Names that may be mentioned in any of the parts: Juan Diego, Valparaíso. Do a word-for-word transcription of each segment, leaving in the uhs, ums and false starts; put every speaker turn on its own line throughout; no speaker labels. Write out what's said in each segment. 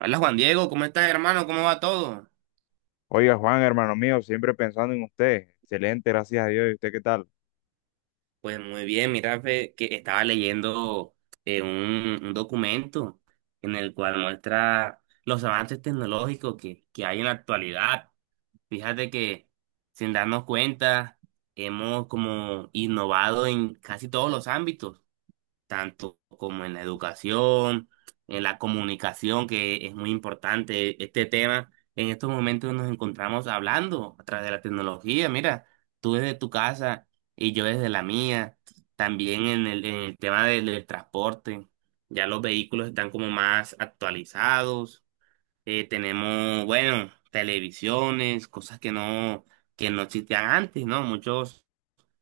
Hola Juan Diego, ¿cómo estás hermano? ¿Cómo va todo?
Oiga, Juan, hermano mío, siempre pensando en usted. Excelente, gracias a Dios. ¿Y usted qué tal?
Pues muy bien, mira, fe, que estaba leyendo eh, un, un documento en el cual muestra los avances tecnológicos que, que hay en la actualidad. Fíjate que sin darnos cuenta hemos como innovado en casi todos los ámbitos, tanto como en la educación, en la comunicación, que es muy importante este tema. En estos momentos nos encontramos hablando a través de la tecnología. Mira, tú desde tu casa y yo desde la mía. También en el, en el tema del, del transporte, ya los vehículos están como más actualizados. Eh, tenemos, bueno, televisiones, cosas que no, que no existían antes, ¿no? Muchos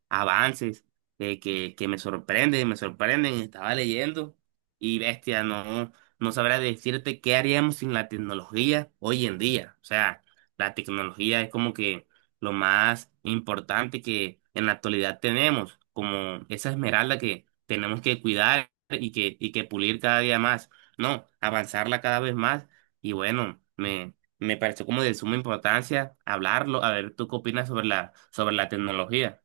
avances que, que, que me sorprenden, me sorprenden. Estaba leyendo y bestia, no, no sabría decirte qué haríamos sin la tecnología hoy en día. O sea, la tecnología es como que lo más importante que en la actualidad tenemos, como esa esmeralda que tenemos que cuidar y que, y que pulir cada día más. No, avanzarla cada vez más. Y bueno, me, me pareció como de suma importancia hablarlo. A ver, ¿tú qué opinas sobre la, sobre la tecnología?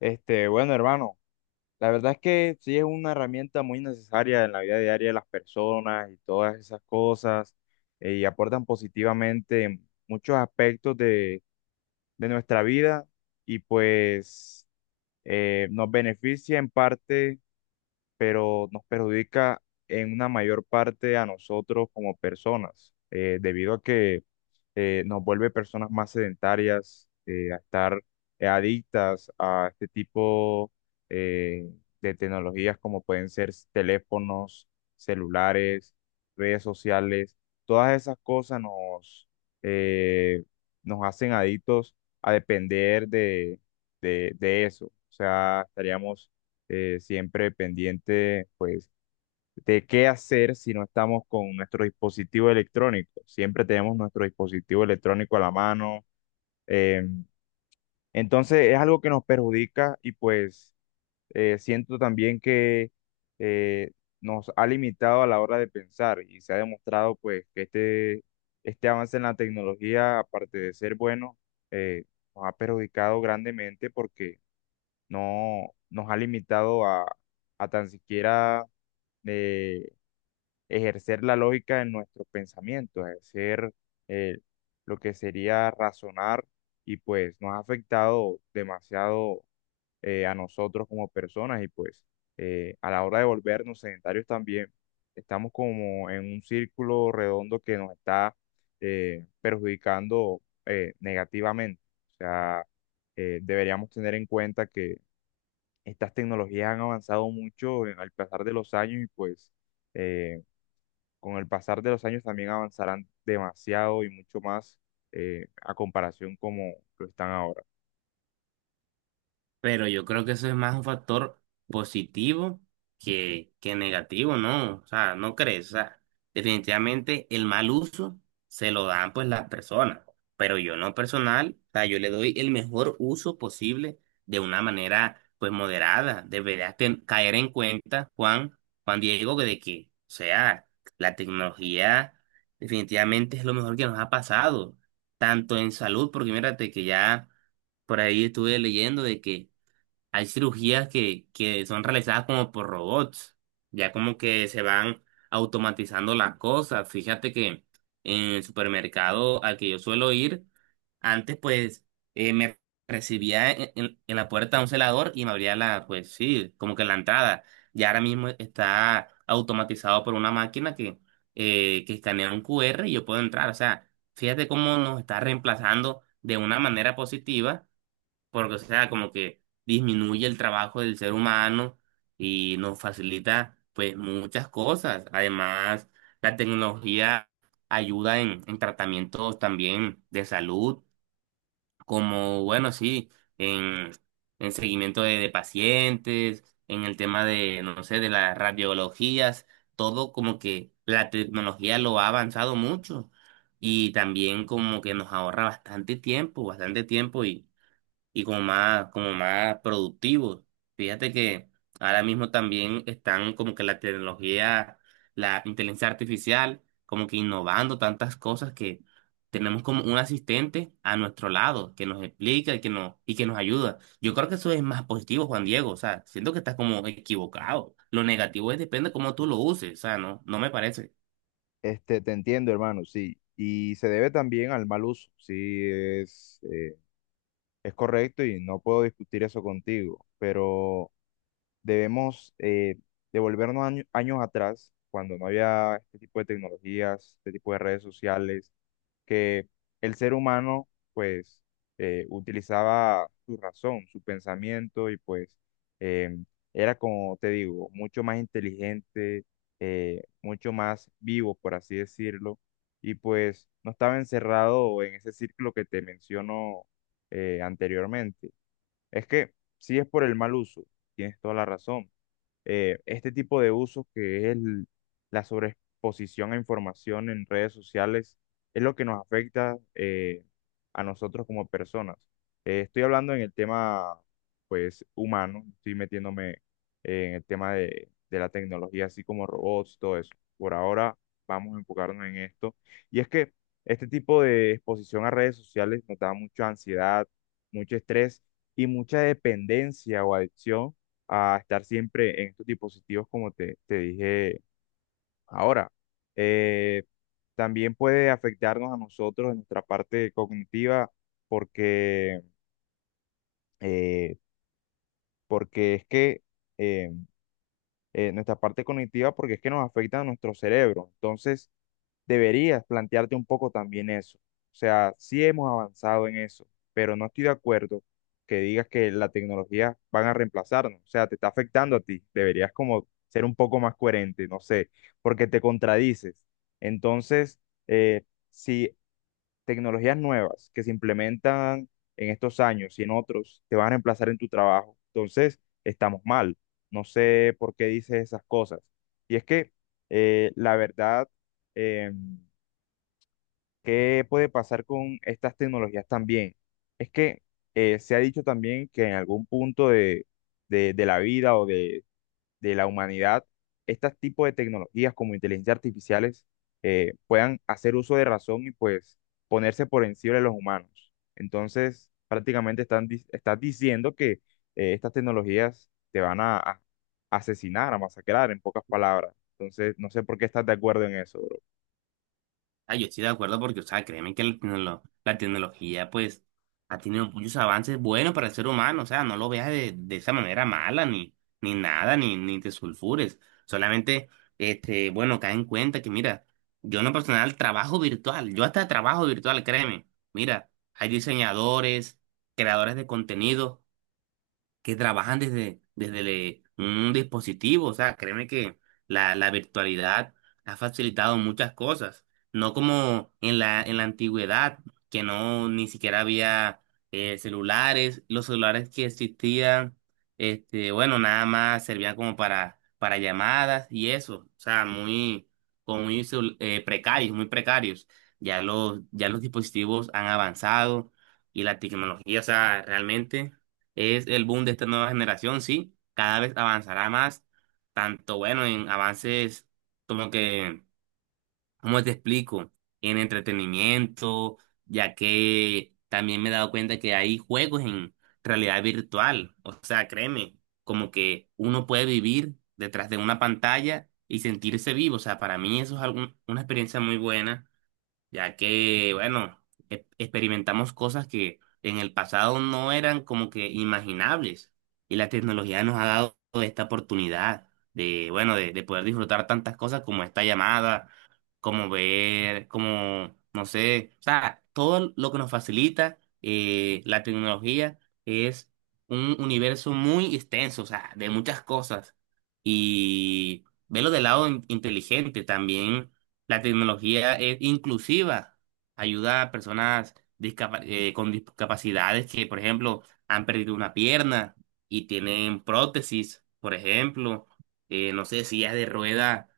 Este, bueno, hermano, la verdad es que sí es una herramienta muy necesaria en la vida diaria de las personas y todas esas cosas, eh, y aportan positivamente en muchos aspectos de, de nuestra vida y pues eh, nos beneficia en parte, pero nos perjudica en una mayor parte a nosotros como personas, eh, debido a que eh, nos vuelve personas más sedentarias, eh, a estar eh, adictas a este tipo eh, de tecnologías como pueden ser s- teléfonos, celulares, redes sociales. Todas esas cosas nos, eh, nos hacen adictos a depender de, de, de eso. O sea, estaríamos eh, siempre pendientes de qué hacer si no estamos con nuestro dispositivo electrónico. Siempre tenemos nuestro dispositivo electrónico a la mano. eh, entonces es algo que nos perjudica y pues eh, siento también que eh, nos ha limitado a la hora de pensar y se ha demostrado pues que este, este avance en la tecnología, aparte de ser bueno, eh, nos ha perjudicado grandemente porque no nos ha limitado a, a tan siquiera... eh, ejercer la lógica en nuestros pensamientos, ejercer eh, lo que sería razonar y pues nos ha afectado demasiado eh, a nosotros como personas y pues eh, a la hora de volvernos sedentarios también estamos como en un círculo redondo que nos está eh, perjudicando eh, negativamente. O sea, eh, deberíamos tener en cuenta que estas tecnologías han avanzado mucho en- al pasar de los años y pues... eh, con el pasar de los años también avanzarán demasiado y mucho más eh, a comparación como lo están ahora.
Pero yo creo que eso es más un factor positivo que, que negativo, ¿no? O sea, ¿no crees? O sea, definitivamente el mal uso se lo dan pues las personas, pero yo no personal, o sea, yo le doy el mejor uso posible de una manera pues moderada. Deberías ten- caer en cuenta, Juan, Juan Diego, que de que, o sea, la tecnología definitivamente es lo mejor que nos ha pasado, tanto en salud, porque mírate que ya por ahí estuve leyendo de que hay cirugías que, que son realizadas como por robots, ya como que se van automatizando las cosas. Fíjate que en el supermercado al que yo suelo ir, antes pues eh, me recibía en, en- en la puerta un celador y me abría la, pues sí, como que la entrada. Ya ahora mismo está automatizado por una máquina que, eh, que escanea un Q R y yo puedo entrar. O sea, fíjate cómo nos está reemplazando de una manera positiva porque, o sea, como que disminuye el trabajo del ser humano y nos facilita, pues, muchas cosas. Además, la tecnología ayuda en, en tratamientos también de salud, como, bueno, sí, en, en seguimiento de, de pacientes, en el tema de, no sé, de las radiologías, todo como que la tecnología lo ha avanzado mucho y también como que nos ahorra bastante tiempo, bastante tiempo y y como más, como más productivos. Fíjate que ahora mismo también están como que la tecnología, la inteligencia artificial, como que innovando tantas cosas que tenemos como un asistente a nuestro lado que nos explica y que nos, y que nos ayuda. Yo creo que eso es más positivo, Juan Diego. O sea, siento que estás como equivocado. Lo negativo es depende de cómo tú lo uses. O sea, no, no me parece.
Este, te entiendo, hermano, sí. Y se debe también al mal uso, sí, es, eh, es correcto y no puedo discutir eso contigo, pero... debemos eh, devolvernos año- años atrás, cuando no había este tipo de tecnologías, este tipo de redes sociales, que el ser humano pues eh, utilizaba su razón, su pensamiento y pues eh, era como te digo, mucho más inteligente, eh, mucho más vivo, por así decirlo, y pues no estaba encerrado en ese círculo que te menciono eh, anteriormente. Es que si es por el mal uso, tienes toda la razón. Eh, este tipo de usos que es el- la sobreexposición a información en redes sociales es lo que nos afecta, eh, a nosotros como personas. Eh, estoy hablando en el tema, pues, humano, estoy metiéndome en el tema de, de la tecnología, así como robots, todo eso. Por ahora vamos a enfocarnos en esto. Y es que este tipo de exposición a redes sociales nos da mucha ansiedad, mucho estrés y mucha dependencia o adicción a estar siempre en estos dispositivos, como te, te dije ahora. Eh, también puede afectarnos a nosotros en nuestra parte cognitiva porque, eh, porque es que eh, eh, nuestra parte cognitiva porque es que nos afecta a nuestro cerebro. Entonces, deberías plantearte un poco también eso. O sea, sí hemos avanzado en eso, pero no estoy de acuerdo que digas que la tecnología van a reemplazarnos. O sea, te está afectando a ti. Deberías como ser un poco más coherente, no sé, porque te contradices. Entonces, eh, si tecnologías nuevas que se implementan en estos años y en otros te van a reemplazar en tu trabajo, entonces estamos mal. No sé por qué dices esas cosas. Y es que eh, la verdad, em, ¿qué puede pasar con estas tecnologías también? Es que eh, se ha dicho también que en algún punto de, de- de la vida o de, de la humanidad, estos tipos de tecnologías como inteligencia artificiales eh, puedan hacer uso de razón y pues ponerse por encima de los humanos. Entonces, prácticamente están, di- estás diciendo que eh, estas tecnologías te van a, a asesinar, a masacrar, en pocas palabras. Entonces, no sé por qué estás de acuerdo en eso.
Ah, yo estoy de acuerdo porque, o sea, créeme que la, tecnolo- la tecnología, pues, ha tenido muchos avances buenos para el ser humano, o sea, no lo veas de, de esa manera mala, ni, ni nada, ni, ni te sulfures. Solamente, este, bueno, cae en cuenta que, mira, yo en lo personal trabajo virtual, yo hasta trabajo virtual, créeme. Mira, hay diseñadores, creadores de contenido, que trabajan desde, desde le- un dispositivo. O sea, créeme que la, la virtualidad ha facilitado muchas cosas. No como en la, en la antigüedad, que no ni siquiera había eh, celulares. Los celulares que existían, este, bueno, nada más servían como para, para llamadas y eso. O sea, muy, como muy celu- eh, precarios, muy precarios. Ya los, ya los dispositivos han avanzado y la tecnología, o sea, realmente. Es el boom de esta nueva generación, sí. Cada vez avanzará más, tanto bueno en avances como que, ¿cómo te explico? En entretenimiento, ya que también me he dado cuenta que hay juegos en realidad virtual. O sea, créeme, como que uno puede vivir detrás de una pantalla y sentirse vivo. O sea, para mí eso es algún- una experiencia muy buena ya que, bueno, e- experimentamos cosas que en el pasado no eran como que imaginables y la tecnología nos ha dado esta oportunidad de, bueno, de, de poder disfrutar tantas cosas como esta llamada, como ver, como, no sé, o sea, todo lo que nos facilita eh, la tecnología es un universo muy extenso, o sea, de muchas cosas y verlo del lado in- inteligente también. La tecnología es inclusiva, ayuda a personas discapa- eh, con discapacidades que, por ejemplo, han perdido una pierna y tienen prótesis, por ejemplo, eh, no sé, sillas de rueda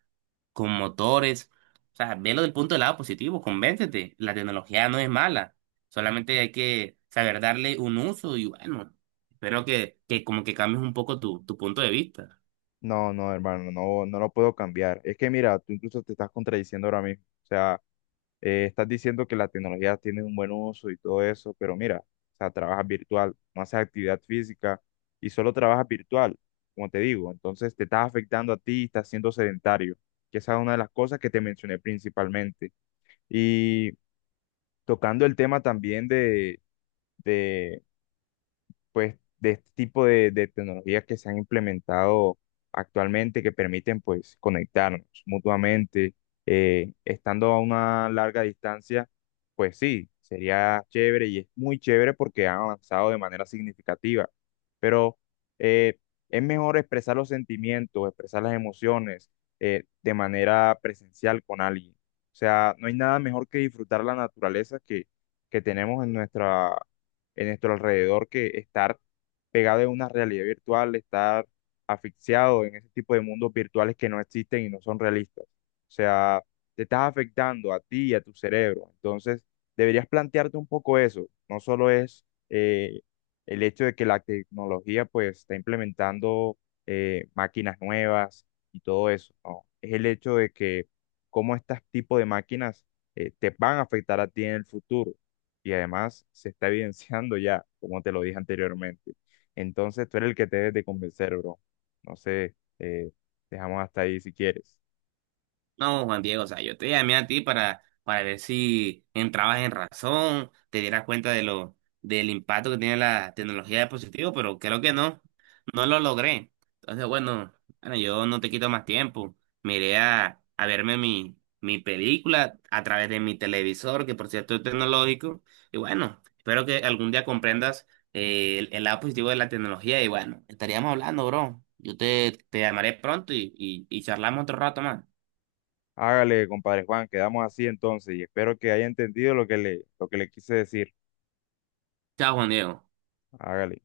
con motores. O sea, velo del punto del lado positivo, convéncete, la tecnología no es mala, solamente hay que saber darle un uso y bueno, espero que, que como que cambies un poco tu, tu punto de vista.
No, no, hermano, no, no lo puedo cambiar. Es que mira, tú incluso te estás contradiciendo ahora mismo. O sea, eh, estás diciendo que la tecnología tiene un buen uso y todo eso, pero mira, o sea, trabajas virtual, no haces actividad física y solo trabajas virtual, como te digo. Entonces te estás afectando a ti y estás siendo sedentario, que esa es una de las cosas que te mencioné principalmente. Y tocando el tema también de, pues, de este tipo de, de tecnologías que se han implementado actualmente que permiten, pues, conectarnos mutuamente, eh, estando a una larga distancia, pues sí, sería chévere y es muy chévere porque han avanzado de manera significativa, pero eh, es mejor expresar los sentimientos, expresar las emociones eh, de manera presencial con alguien. O sea, no hay nada mejor que disfrutar la naturaleza que, que tenemos en nuestra, en nuestro alrededor que estar pegado en una realidad virtual, estar asfixiado en ese tipo de mundos virtuales que no existen y no son realistas. O sea, te estás afectando a ti y a tu cerebro. Entonces, deberías plantearte un poco eso. No solo es eh, el hecho de que la tecnología pues está implementando eh, máquinas nuevas y todo eso, ¿no? Es el hecho de que cómo estos tipo de máquinas eh, te van a afectar a ti en el futuro y además se está evidenciando ya, como te lo dije anteriormente. Entonces tú eres el que te debes de convencer, bro. No sé, eh, dejamos hasta ahí si quieres.
No, Juan Diego, o sea, yo te llamé a ti para, para ver si entrabas en razón, te dieras cuenta de lo, del impacto que tiene la tecnología de dispositivos, pero creo que no, no lo logré. Entonces, bueno, bueno, yo no te quito más tiempo. Me iré a, a verme mi, mi película a través de mi televisor, que por cierto es tecnológico. Y bueno, espero que algún día comprendas eh, el, el lado positivo de la tecnología. Y bueno, estaríamos hablando, bro. Yo te, te llamaré pronto y, y, y charlamos otro rato más.
Hágale, compadre Juan, quedamos así entonces y espero que haya entendido lo que le, lo que le quise decir.
Chao, Juan Diego.
Hágale.